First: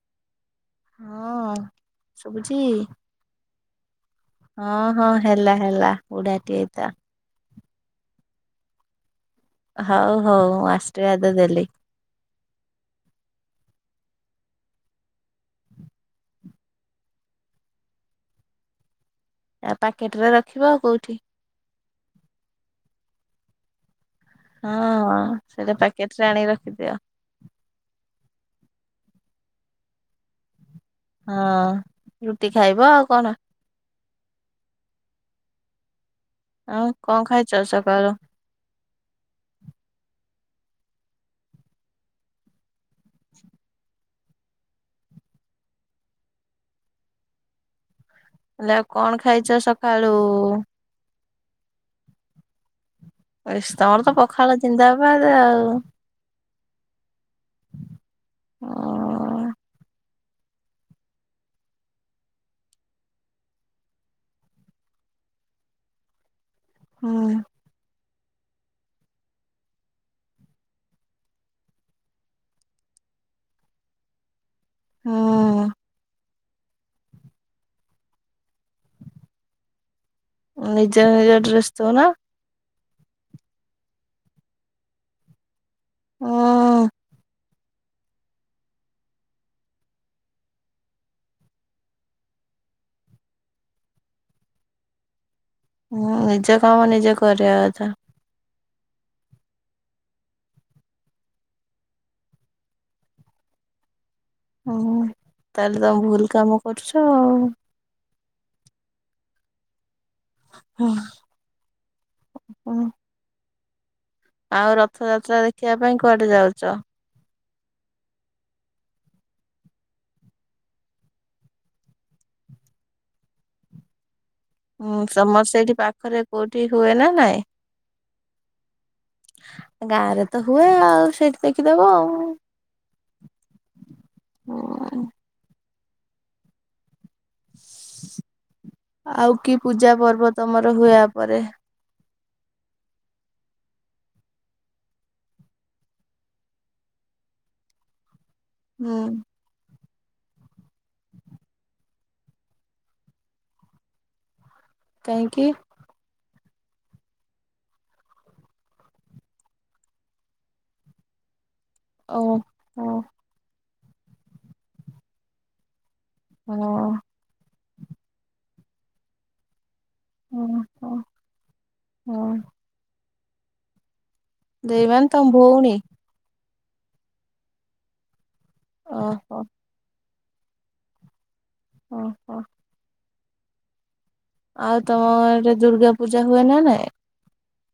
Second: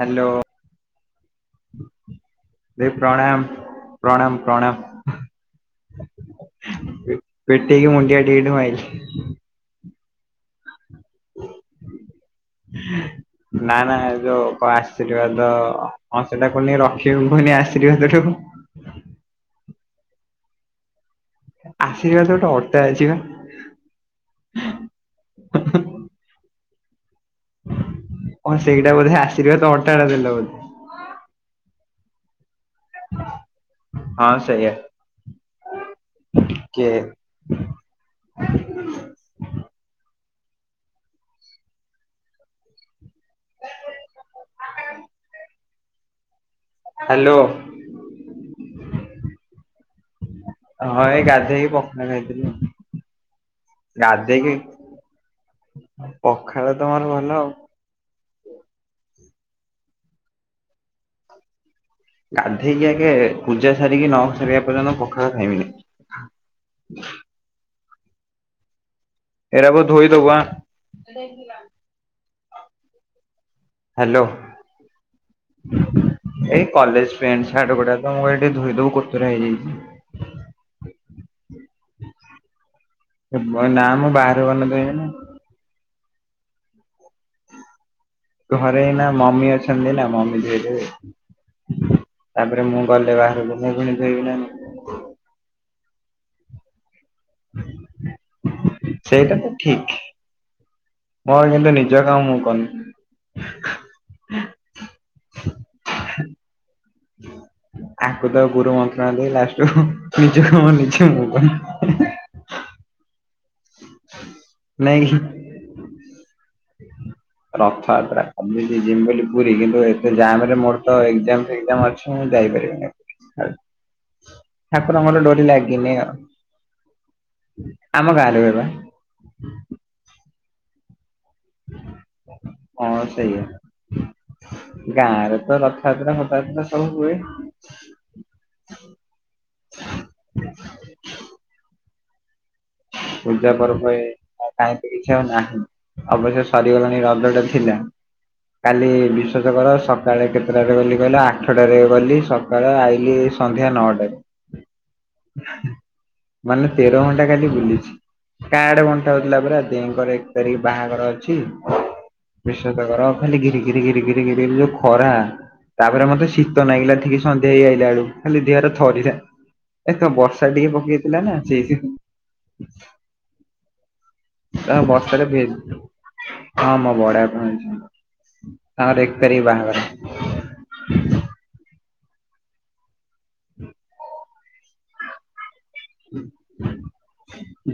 Hello ହଁ ଶୁଭୁଛି ଦେଇ ପ୍ରଣାମ। ପ୍ରଣାମ ପ୍ର ହଁ ହଁ ହେଲା ହେଲା ବୁଢ଼ାଟିଏ ହେଇଥା। ପେଟେଇକି ମୁଣ୍ଡିଆଟିଏ ଏଇଠି ମାଇଲି। ହଉ ହଉ ମୁଁ ଆଶୀର୍ବାଦ ଦେଲି। ନା ନା ଯୋଉ କଣ ଆଶୀର୍ବାଦ ହଁ ସେଟା କୁନି ରଖିବି ପୁଣି ଆଶୀର୍ବାଦ ଟାକୁ? ଆ ପ୍ୟାକେଟେରେ ରଖିବ ଆଉ କୋଉଠି। ଆଶୀର୍ବାଦ ଗୋଟେ ଅଟା ଅଛିବା? ହଁ ସେଇଟା ପ୍ୟାକେଟରେ ଆଣିକି ରଖିଦିଅ। ହଁ ସେଇଟା ବୋଧେ ଆଶୀର୍ବାଦତ ଅଟାଟା ଦେଲ ବୋଧେ? ହଁ ରୁଟି ଖାଇବ ଆଉ କଣ। ହଁ ସେଇୟା। ଆଉ କଣ ଖାଇଛ ସକାଳୁ? ହାଲୋ। ହେଲେ ଆଉ କଣ ଖାଇଛ ସକାଳୁ? ହଁ ଏଇ ଗାଧେଇକି ପଖାଳ ଖାଇଥିଲି ଆଉ। ସ ତମରତ ପଖାଳ ଜିନ୍ଦାବାଦ୍ ଆଉ। ପଖାଳତ ମୋର ଭଲ ଆଉ। ଗାଧେଇକି ଆଗେ ପୂଜା ସାରିକି ନସାରିବା ପର୍ଯ୍ୟନ୍ତ ପଖାଳ ଖାଇମିନି। ହଁ। ଏରା ବୋଉ ଧୋଇଦବୁ ଆଁ। ହାଲୋ। ହଁ। ଏଇ କଲେଜ୍ ପ୍ୟାଣ୍ଟ ସାର୍ଟ ଗୁଡ଼ାକ ମୁଁକହିଲି ଟିକେ ଧୋଇଦବୁ କୋତରା ହେଇଯାଇଚି। ନିଜ ନିଜ ଡ୍ରେସ୍ ଧୋଉନ? ଏ ବ ନାଁ ମୁଁ ବାହାରୁ ଗଲେ ଧୋଇମିନା। ଉଃ। ଘରେ ଏଇନା ମମି ଅଛନ୍ତି ନା ମମି ଦେଇ ଦେବେ। ତାପରେ ମୁଁ ଗଲେ ବାହାରକୁ ମୁଁ ବି ନିଜେ ଦେବି ନା ନାଇ। ହଁ ନିଜ କାମ ନିଜେ କରିବା କଥା। ସେଇଟା ତ ଠିକ୍। ମୋର କିନ୍ତୁ ନିଜ କାମ ମୁଁ କରୁନି। ଓହୋ ତାହେଲେ ତମେ ଭୁଲ କାମ କରୁଛ ଆଉ। ଆକୁ ତାକୁ ଗୁରୁ ମନ୍ତ୍ରଣା ଦେଇ ଲାଷ୍ଟକୁ ନିଜ କାମ ହଁ। ନିଜେ ମୁଁ କରନି। ହୁଁ [inaudible] ଆଉ ନାଇଁ କି? ରଥଯାତ୍ରା ଦେଖିବା ପାଇଁ କୁଆଡେ ଯାଉଚ? ରଥଯାତ୍ରା ଭାବୁଚି ଯିମ ବୋଲି ପୁରୀ କିନ୍ତୁ ଏତେ ଜାମରେ ମୋର ତ ଏଗଜାମ ଫେଗଜାମ ଅଛି। ତ ମୁଁ ଯାଇପାରିବିନି। ହୁଁ ଠାକୁରଙ୍କର ଡୋରି ସମର ସେଇଠି ଲାଗିନି ଆଉ ପାଖରେ କୋଉଠି ହୁଏ ନା ନାଇଁ? ହେରା ଗାଁଆରେ ତ ହୁଏ ଆଉ ସେଇଠି ଦେଖିଦବ ଆଉ। ହଁ ସେଇଆ। ହୁଁ ଗାଁରେ ତ ରଥଯାତ୍ରା ଫଥଯାତ୍ରା ସବୁ ହୁଏ। ଆଉ କି ପୂଜା ପର୍ବ ତମର ହୁଏ ୟା ପରେ? ପୂଜା ପର୍ବ ଏ ଆଉ କାଇଁ ତ କିଛି ଆଉ ନାହିଁ। ଅବଶ୍ୟ ସରିଗଲାଣି ରଜଟା ଥିଲା କାଲି ହୁଁ ବିଶ୍ ବିଶ୍ବାସ କର ସକାଳେ କେତେଟାରେ ଗଲି କହିଲେ ଆଠଟାରେ ଗଲି ସକାଳେ ଆଇଲି ସନ୍ଧ୍ୟା ନଅଟାରେ। [inaudible] ମାନେ ତେର ଘଣ୍ଟା କାଲି ଲୁଛି କାର୍ଡ ବଣ୍ଟା ହୋଉଥୁଲା ପରା ଦେଈଙ୍କର ଏକ ତାରିକି ବାହାଘର ଅଛି। ଓହୋ ବିଶ୍ୱାସ ହୋ କର ଖାଲି ଘିରି ଘିରି ଘିରି ଘିରି ଘିରି ଯୋଉ ଖରା। ତାପରେ ମତେ ଶୀତ ନାଗିଲା ଠିକ ସନ୍ଧ୍ୟା ହେଇ ଆଇଲା ବେଳକୁ ଖାଲି ଦେହଟା ଥରିଲା। ଏ ତ ବର୍ଷା ଟିକେ ଓହୋ ପକେଇଥିଲା ନା ସେଇଥି ହୋ ତମେ ଦେଇ ମାନେ ବର୍ଷାରେ ତମ ଭଉଣୀ ଭିଜ ହଁ ମୋ ବଡବାପାଙ୍କ ଝିଅ ତାଙ୍କର ଏକ ଓହୋ ତାରିଖ ବାହାଘର। ଓହୋ। [unintelligible] ଆଉ ତମଆଡେ ଦୁର୍ଗା ପୂଜା ହୁଏ ନା ନାଇଁ?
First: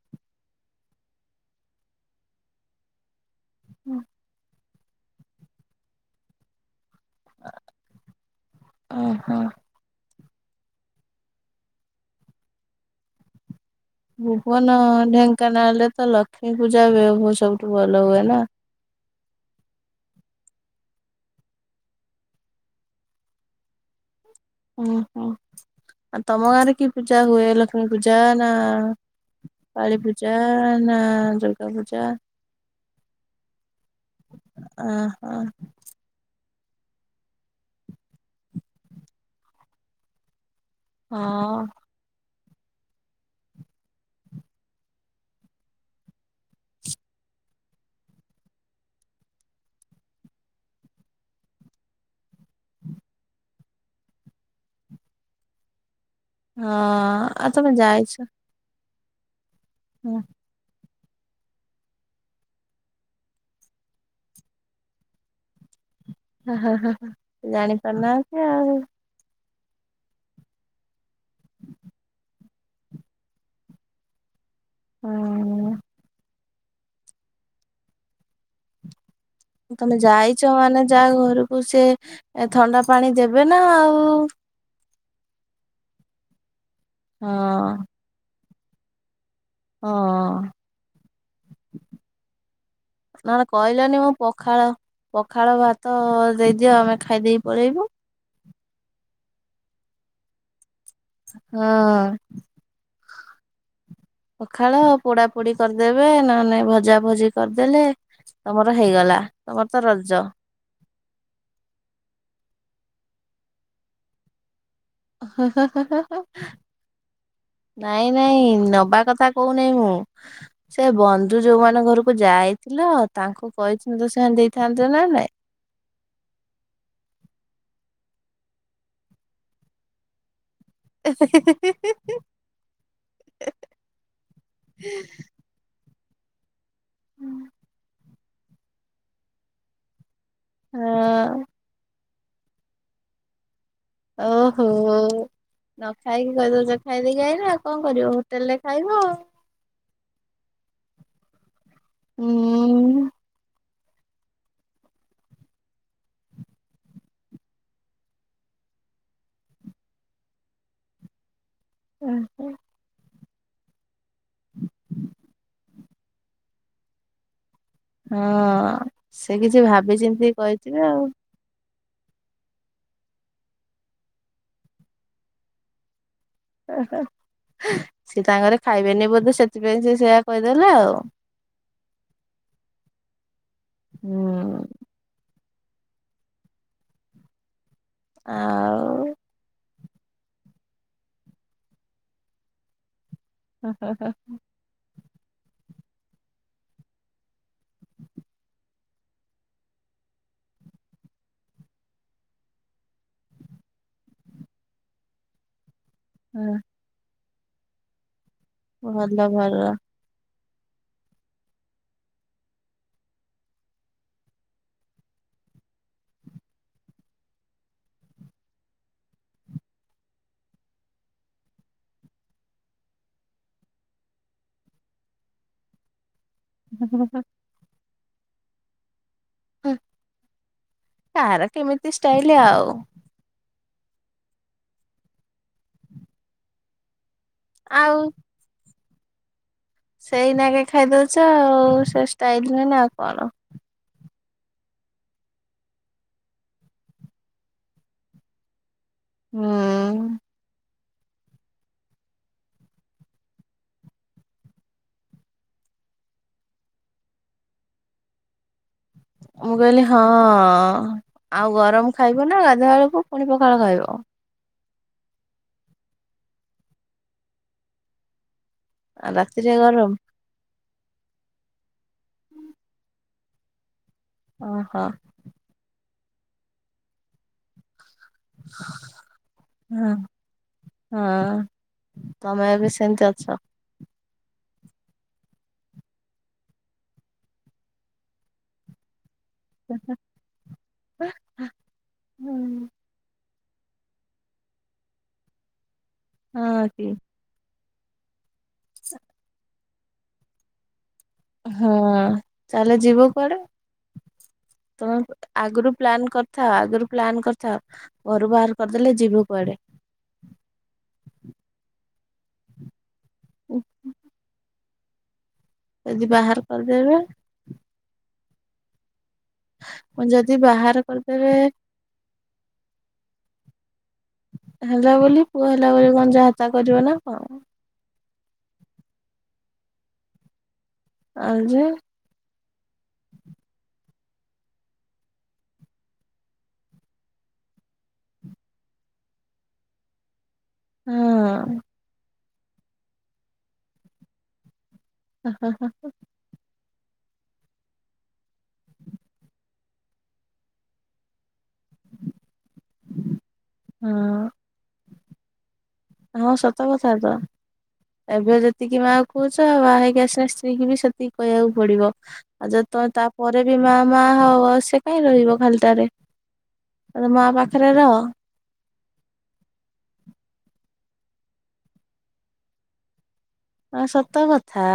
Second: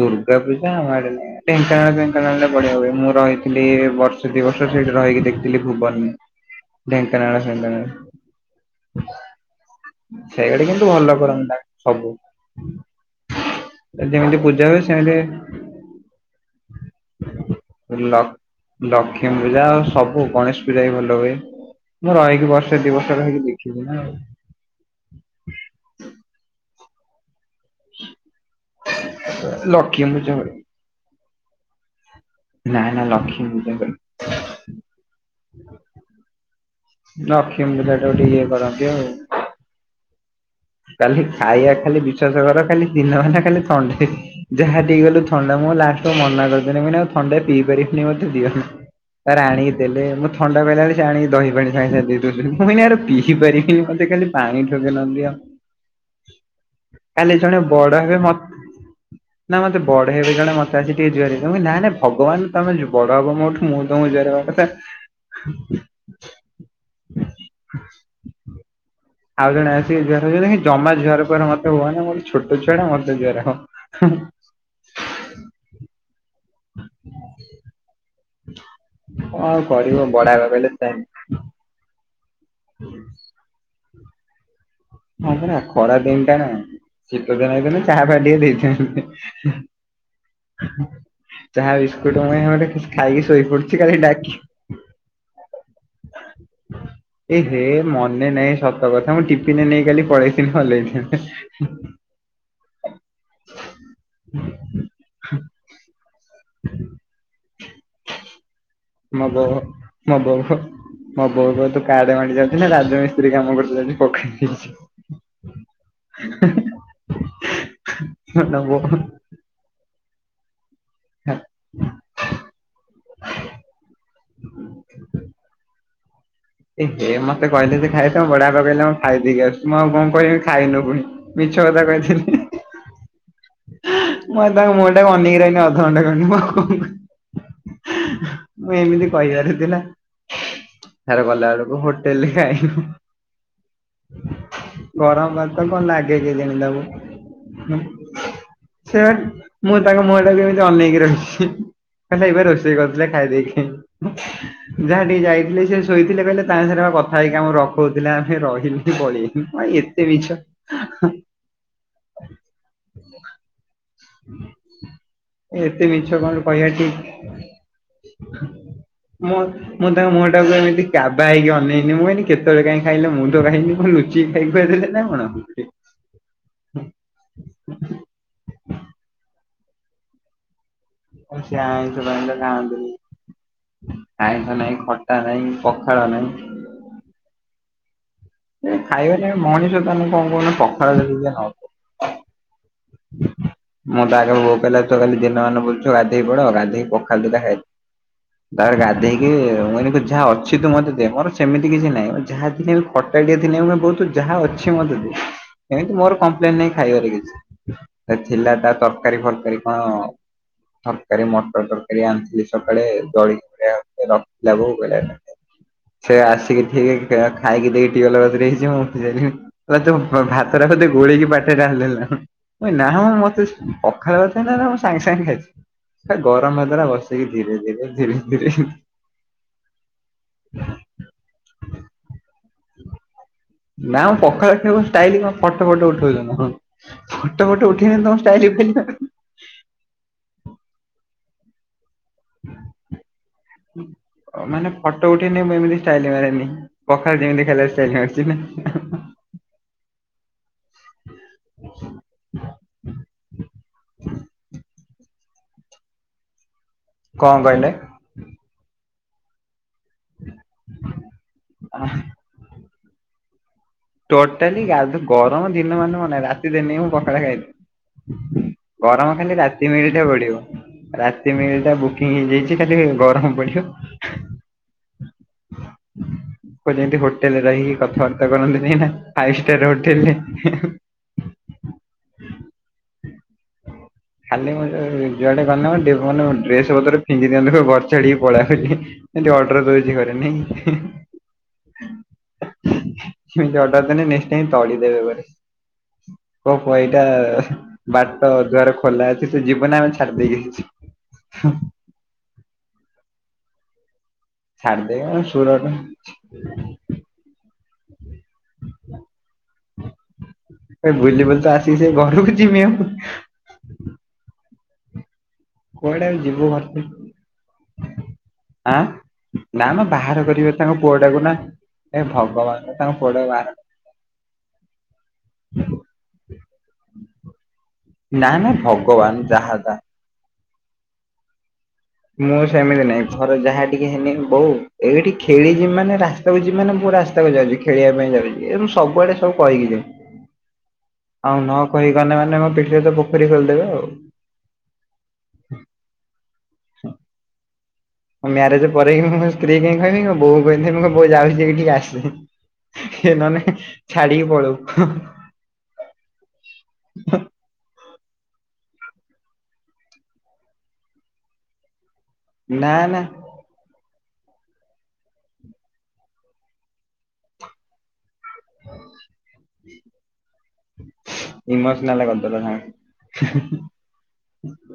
ଦୁର୍ଗା ପୂଜା ଆମ ଆଡେ ନାଇ ଢେଙ୍କାନାଳ ଫେଙ୍କାନାଳରେ ବଢ଼ିଆ ହୁଏ ମୁଁ ରହି ଥିଲି ଏ ବର୍ଷେ ଦି ବର୍ଷ ସେଇଠି ରହିକି ଦେଖଥିଲି ଭୁବନରେ। ଢେଙ୍କାନଳ ସେଙ୍କାନାଳ ଓହୋ ସେଇଆଡେ କିନ୍ତୁ ଭଲ କରନ୍ତି ତାଙ୍କ ସବୁ। ଯେମିତି ପୂଜା ଭୁବନ ହୁଏ ସେମିତି ଢେଙ୍କାନାଳରେ ତ ଲକ୍ଷ୍ମୀପୂଜା ବି ବୋହୁ ସବୁଠୁ ଭଲ ଲ ହୁଏ ନା। ଲକ୍ଷ୍ମୀ ପୂଜା ଆଉ ସବୁ ଗଣେଶ ପୂଜା ବି ଭଲ ହୁଏ। ମୁଁ ରହିକି ବର୍ଷେ ଦି ବର୍ଷ ରହିକି ଦେଖିଚି ନା ଆଉ। ଓହୋ ଆଉ ତମ ଗାଁରେ କି ପୂଜା ହୁଏ ଲକ୍ଷ୍ କ୍ଷ୍ମୀ ପୂଜା ନା କାଳି ଲକ୍ଷ୍ମୀ ପୂଜା ହୁଏ। ନା ଦୁର୍ଗା ପୂଜା? ନା ନା ଲକ୍ଷ୍ମୀ ପୁଜା କରୁ। ଆଁ ହଁ। ଲଷ୍ମୀ ପୂଜାଟାକୁ ଟିକେ ଇଏ କରନ୍ତି ଆଉ। କାଲି ଖାଇବା ହଁ ଖାଲି ବିଶ୍ଵାସ କର ଖାଲି ଦିନ ମାନେ ଖାଲି ଥଣ୍ଡା। ଯାହା ହଟିକି ଗଲୁ ଥଣ୍ଡା ମୁଁ ଲାଷ୍ଟକୁ ମନା କରିଦେଲି ମୁଁ କଇନି ଆଉ ଥଣ୍ଡା ପିଇ ପାରିବୁନି ମତେ ଦିଅନା। ତାପର ଆଣିକି ଦେଲେ ମୁଁ ଥଣ୍ଡା କହିଲା ବେଳେ ସେ ଆଣିକି ଦହି ପାଣି ସାଙ୍ଗେ ସାଙ୍ଗେ ଦେଇ ଦୋଉଚନ୍ତି ମୁଁ କହିନି ଆରେ ପିଇ ପାରିବିନି ମତେ ଖାଲି ପାଣି ଠୋପେ ନହନେ ଦିଅ। କାଲି ଆଉ ଜଣେ ତମେ ବଡ ଯାଇଛ। ହେବେ ମତ୍ ନା ମତେ ହ ବଡ ହେବେ ଜଣେ ମତ୍ ଆଜି ଟିକେ ଜୁହାରେ ହେଇଯା ମୁଁ କହିନି ନା ନା ଭଗବାନ ତମେ ଯୁ ବଡ ହବ ମୋଠୁ ମୁଁ ତମକୁ ଜୁହାର ହବା କଥା। ହଁ ହ ହଁ ହ ହ ଜାଣିପାରୁନାହାନ୍ତି ଆଉ। ଆଉ ଜଣେ ଆସିିକି ଜୁଆର ଜମା ଜୁହାର ଫୁଆର ମତେ ହୁଅନି ମୁଁ ବି ଛୋଟ ଛୁଆ ଟା, ମତେ ଜୁହାର ହବ। ଅଁ [inaudible] ତମେ କରିବ ବଡ ବାପା ଯାଇଛ ମାନେ କହିଲେ ଯା ଘରକୁ ସେ ଥଣ୍ଡା ପାଣି ଦେବେ ନା ଆଉ। ହଁ ପରା ଖରା ଦିନ ଟା ନାଁ, ଶୀତ ଦିନ ହେଇଥିଲେ ହଁ ଚାହା ଫା ଟିକେ ଦେଇଥାନ୍ତେ। ହଁ। ଚାହା ବିସ୍କୁଟ ମୁଇ ଗୋଟେ ଖାଇକି ନହେଲେ ଶୋଇ ପଡୁଛି କହିଲନି କାଲି ମୁଁ ଡାକି ପଖାଳ ପଖାଳ ଭାତ ଦେଇଦିଅ ଆମେ ଏ ଖାଇଦେଇକି ହେ ପଳେଇବୁ। ମନେ ନାଇଁ ସତ କଥା ମୁଁ ଟିଫିନ ନେଇ କାଲି ପଳେଇଥିଲି ଭଲ ହେଇଥାନ୍ତା। ହଁ। ପଖାଳ ପୋଡା ପୋଡି କରିଦେବେ ନହେଲେ ନାଇଁ ଭଜା ଭଜି କରିଦେଲେ। ତମର ହେଇଗଲା ମୋ ବୋଉ ତମର ତ ମୋ ରଜ। ବୋଉ ମୋ ବୋଉ କ ତୁ କାର୍ଡ ବାଣ୍ଟି ଯାଉଛୁ ନା, ରାଜମିସ୍ତ୍ରୀ କାମ କରୁଛୁ ସେଠି ପଖାଳା ଖାଇଛ ହ ହ ହ ହଅ ନାଇଁ ନାଇଁ ମୋ ନବା ବୋଉ କଥା କୋଉନହିଁ ମୁଁ ସେ ବନ୍ଧୁ ଯୋଉ ମାନଙ୍କ ଘରକୁ ଯାଇଥିଲ ତାଙ୍କୁ କହିନ୍ତ ତ ସେମାନେ ଦେଇଥାନ୍ତେ ନା ନାଇଁ। ଏ ହେ ମତେ କହିଲେ ଯେ ଖାଇବା ପାଇଁ ବଡ଼ାପା କହିଲେ ମୁଁ ଖାଇ ଦେଇକି ଆସୁଛୁ ମୁଁ ଆଉ କଣ କହିବି ଖାଇନୁ ମିଛ କଥା କହିଥିଲି। ମୁଁ ତାଙ୍କ ମୁହଁଟା ଅନକି ରିହିଲି ଅଧଘଣ୍ଟା ଘଣ୍ଟେ ମୁଁ ଆଉ କଣ କହି ମୁଁ ଏମିତି କହିପାରୁଥିଲା ସାର ହଁ ଗଲା ବେଳକୁ ହୋ ଦେଲେ ଖାଏ ଓହୋ ଗରମ ଭାତ କଣ ନ ଲାଗେ ଖାଇକି କେଜାଣି କହିଦଉଛ ତାକୁ। ଖାଇ ଦେଇକି ଆଇଲ ଆଉ କଣ କରିବ। ତେଣୁ ହୋଟେଲ ରେ ସେ ଖାଇବ ଆଉ। ମୁଁ ତାଙ୍କ ମୁହଁ ଟା ବି ଏମିତି ଅନେକି ରହିଛି କହିଲା ଏବେ ରୋଷେଇ କରଥିଲେ ଖାଇ ଦେଇକି [inaudible] ଯାହା ଟିକେ ଯାଇଥିଲେ ସେ ଶୋଇଥିଲେ କହିଲେ ତାଙ୍କ ସାଙ୍ଗରେ କଥା ହେଇକି ଆମକୁ ରଖଉଥିଲେ ଆମେ ରହିଲି ପଳେଇିଲୁ [unintelligible] ସେ ମିଛ ଓ ହୋ। ଏତେ ମିଛ କଣ କହିବା ଠିକ? ହଁ ସେ ମୁଁ କିଛି ମୁଁ ଭାବି ତାଙ୍କ ମୁହଁ ଚିନ୍ତି ଟାକୁ କହିଥିବେ ଏମିତି ଆଉ। କାବା ହେଇକି ଅନେଇନି, ମୁଁ କହିଲି? କେତେବେଳେ କାଇଁ ଖାଇଲେ ମୁଁ ତ ଖାଇନି କଣ ଲୁଚି ଖାଇ ଖୁଆ ଦେଲେ ନା କଣ। ସିଏ ତାଙ୍କରେ ଖାଇବେନି ବୋଧେ ସେଥିପାଇଁ ସେ ସେଇଆ କହିଦେଲେ ଆଉ। ସେ ଆଇଁଷ ପାଇଁଷ ଖାଆନ୍ତିନି, ଆଇଁଷ ହୁଁ ନାଇଁ ଖ ତା ନାହିଁ ପଖାଳ ନାହିଁ। ଆ। ସେ ଖାଇବାରେ ମଣିଷ ତମେ କଣ କହୁନ, ପଖାଳ ଯଦି ନ ହ ମୁଁ ତ ଆଗ ବୋଉ କହିଲା ତୁ କାଲି ଦିନମାନ ବୁଲୁଛୁ ଗାଧୋଇ ପଡ ଗାଧୋଇ ପଖାଳ ଦି ଟା ଖାଇଦେ। ତାର ଗାଧେଇକି ମୁଁ କନି ଯାହା ଅଛି ତୁ ମତେ ଦେ ମୋର ସେମିତି କିଛି ନାହିଁ, ଯାହାଥିଲେ ବି ଖ ଟା ଟିକେ ଥିଲେ ବଉ ଯାହା ଅଛି ମତେ ଦେ ଏମିତି ମୋର କମ୍ପ୍ଲେନ ନାହିଁ ଖାଇବାର କିଛି, ଥିଲା ତା ତରକାରୀ ଭଲ ଭଲ ଫରକାରୀ କଣ? ତରକାରୀ ମଟର ତରକାରୀ ଆଣିଥିଲି ସକାଳେ ଜଳିଖିଆ ରଖିଥିଲା ବୋଉ ହଁ ସେ ଆସିକି ଠିକ ଖାଇକି ଦେଇକି ଟିୱଲ କତିରେ ହେଇଛି ମୁଁ ଉଠି ସାରିଲିଣି। ହେ ତୁ ଭାତଟା ବୋଧେ ଗୋଳେଇକି ପାଟରେ ଢାଳି ଦେଲେନା ମୁଁ କହିଲି ନା ମତେ ପଖାଳ ଭାତ ନା ମୁଁ ସାଙ୍ଗେ ସାଙ୍ଗେ ଖାଇଛି। ଗରମ ଭାତ ଟା ବସିକି ଧୀରେ ଧୀରେ ଧୀରେ ଧୀରେ ହଁ କାହାର କେମିତି ଷ୍ଟାଇଲ ଆଉ। ନା ମୁଁ ପଖାଳ ଖାଇବ ଷ୍ଟାଇଲ କ ଫଟୋ ଫଟୋ ଉଠଉଛନ୍ତି। ଫୋଟେ ଫୋଟେ ଆଉ ଉଠେଇନି ତମ ଷ୍ଟାଇଲ ଫ [unintelligible] ସେଇନାଗେ ଖାଇଦଉଛ ଆଉ ସେ ଷ୍ଟାଇଲ ନୁ ଆଉ କଣ? ମାନେ ଫଟୋ ଉଠେଇନି ମୁ ଏମିତି ଷ୍ଟାଇଲ ମାରେନି। ପଖାଳ ଯେମିତି ଖେଲେ ସେ ହଉଛି ନା ହୁଁ। କଣ କହିଲେ? ମୁଁ କହିଲି ହଁ ଆଉ ଗରମ ଖାଇବ ନା ଗାଧା ବେଳକୁ? ଫୁଣି ପଖାଳ ଖାଇବ ଟୋଟାଲି ଗାଧା ଗରମ ଦିନ ମାନେ ରାତିଦିନି ମୁଁ ପଖାଳ ଖାଇବି। ଆଉ ଗରମ ଖାଲି ରାତିରେ ରାତି ମିଲ୍ ଗରମ ଟା ପଡିବ ରାତି ମିଲ୍ ଟା ବୁ ହେଇ ଯାଇଛି ଖାଲି ଗରମ ପଡିବ। ଅ ହ। କୁ ଯେମିତି ହୋଟେଲରେ ରହିକି କଥାବାର୍ତ୍ତା କରନ୍ତି ନାଇଁ ଫାଇଫ୍ ଷ୍ଟାର୍ ହଁ ହୋଟେଲରେ ହଁ ତମେ ଏ ବି ସେମିତି ଅଛ। ଖାଲି ମୁଁ ଯୁଆଡେ ଗଲେ ମାନେ ଡ୍ରେସ ପତ୍ର ଫିଙ୍ଗି ଦିଅନ୍ତି ସବୁ ଘର ଛାଡିକି ପଲା ବେ। ସେଠି ଅର୍ଡର ଦଉଛି ଘରେ ନାଇଁ ହୁଁ ଏମିତି ଅର୍ଡର୍ ଦେଲେ ନେକ୍ସଟ୍ ଟାଇମ ତଡ଼ି ଦେବେ ଘରେ। କୋ ହଁ କି ଏଇଟା ବାଟ ଦୁଆର ଖୋଲା ଅଛି ତ ଯିବୁ ଆମେ ଛାଡି ଦେଇେକି ଆସିବି। ହଁ ତା ହେଲେ ଯିବ କୁଆଡେ ତମେ ଛାଡିଦେବେ ସୁରଟ ଆଗରୁ ପ୍ଲନ୍ କରି ଥା ଆଗରୁ ପ୍ଲାନ୍ କରିଥାଉ ଘରୁ ବାହାର କରିଦେଲେ ଯିବୁ କୁଆଡେ? ଏ ବୁଲି ବୁଲି ତ ଆସି ସେ ଘରକୁ ଯମି ଆଉ। ହୁଁ। କୁଆଡେ ଆ ଯିବୁ କରିଦେବେ ଘରଷ ଆଁ ନା ନା ବାହାର ଯଦି କରିବେ ତାଙ୍କ ବାହାର ପୁଅଟାକୁ କରିଦେବେ ନା ଏ ଭଗବାନ ତାଙ୍କ ପୁଅଟାକୁ ବାହାର ହେଲା ବୋଲି ପୁଅ ହେଲା ବୋଲି କଣ ଯାହାତା କରିବ ନା କଣ? ନା ନା ଭଗବାନ ଯାହା ଯା ଆଉ ଯେ ମୁଁ ସେମିତି ନାଇଁ ଘର ଯାହା ଟିକେ ହେନି ବୋଉ ଏଇଠି ଖେଳିବି ମାନେ ରା ମାନେ ମୁଁ ରାସ୍ତାକୁ ଯାଉଛି ଖେଳିବା ପାଇଁ ଯାଉଛି ସବୁଆଡେ ସୁ କହିକି ଯାଏଁ। ଆଉ ନ ହଁ କହିଗଲେ ମାନେ ମୋ ପିଠିରେ ତ ପୋଖରୀ ଖୋଲିଦେବେ ଆଉ। ହଁ ହଁ ହଁ ହଁ। ହଁ। ମ୍ୟାରେଜ ପରେକି ସ୍ତ୍ରୀ କାଇହିଁ କହିବି ବୋଉ କହିଥିବିଁ କୋଉ ଯାଉଛି ହେଇକି ଆସି ଏ ନେ ଛାଡିକି ହଁ ପଳଉ ହଁ ସତ କଥା ତ। ଏବେ ଯେତିକି ମା କହୁଛ ଆଉ ବାହା ହେଇକି ଆସିଲା ସ୍ତ୍ରୀ କି ବି ସେତିକି କହିବାକୁ ପଡିବ। ଆଉ ଯଦି ନା ତମେ ନା ତା ପରେ ବି ମା ମା ହବ ସେ କାହିଁ ରହିବ ଖାଲି ତାରେ ତ ମା ପାଖରେ ରହ। [inaudible] ଇମୋସନାଲ କରିଦଲ ସାଙ୍ଗ। ହଁ ସତ କଥା।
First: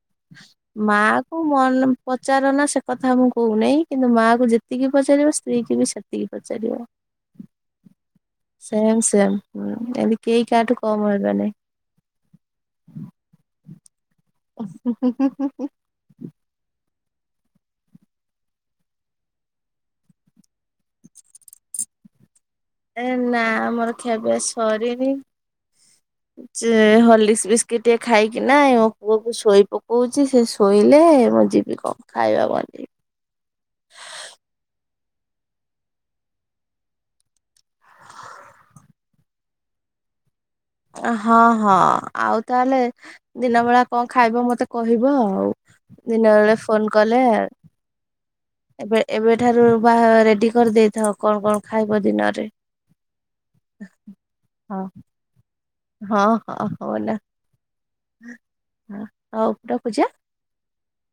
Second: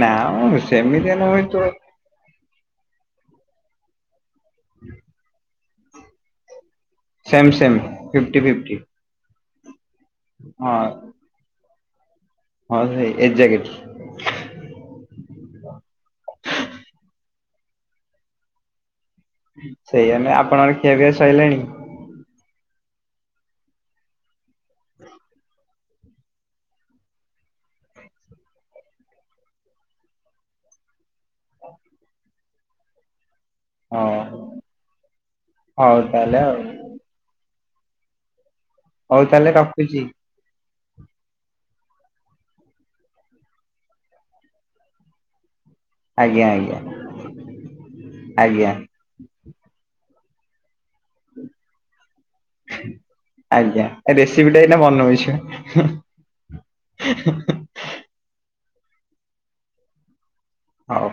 ନା ମ ମା ସେମିତିଆ କ ନୁହେଁ ତୁ ମନ ପଚାର ନା ସେ କଥା ମୁଁ କହୁନାହିଁ କିନ୍ତୁ ମାଆକୁ ଯେତିକି ପଚାରିବ ସ୍ତ୍ରୀ କି ବି ସେତିକି ପଚାରିବ। Same same fifty fifty same same ଯେମିତି କେହି ହଁ କାହାଠୁ କମ ହେବନି। ହଁ ସେ ଏଜ୍ୟାକେଟ ହୁଁ ହୁଁ ହୁଁ। ସେଇଆ ନୁହେଁ ଆପଣଙ୍କର ଖିଆପିଆ ସଇଲାଣି? ଏ ନା ଆମର ଖିଆପିଆ ସରିନି। ଯେ ହଲିକିସ୍ ବିସ୍କିଟ ଟେ ଖାଇକି ନା ଏଇ ମୋ ପୁଅକୁ ଶୋଇ ପକଉଛି ସେ ଶୋଇଲେ ମୁଁ ଯିବି କ ଖାଇବା [unintelligible] ହଉ ହଉ ତାହେଲେ ଆଉ। ହୋଉ ତାହେଲେ ରଖୁଛି। ହଁ ହଁ ଆଉ ତାହେଲେ ଦିନ ବେଳା କଁ ଖାଇବ ମତେ କହିବ ଆଉ। ଦିନ ଆଜ୍ଞା ବେଳେ ଆଜ୍ଞା ଫୋନ ଆଜ୍ଞା। ବେ ଏବେ ଠାରୁ ବାହା ରେଡି କରିଦେଇଥାଅ କଣ କଣ ଖାଇବ ଦିନରରେ। ଆଜ୍ଞା ଏ ରେସିପିଟା ହଁ ଏଇନା ବନୋଉଛି। ହୁଁ ହଉ ରଖୁଚି ଆଁ। ହଉ।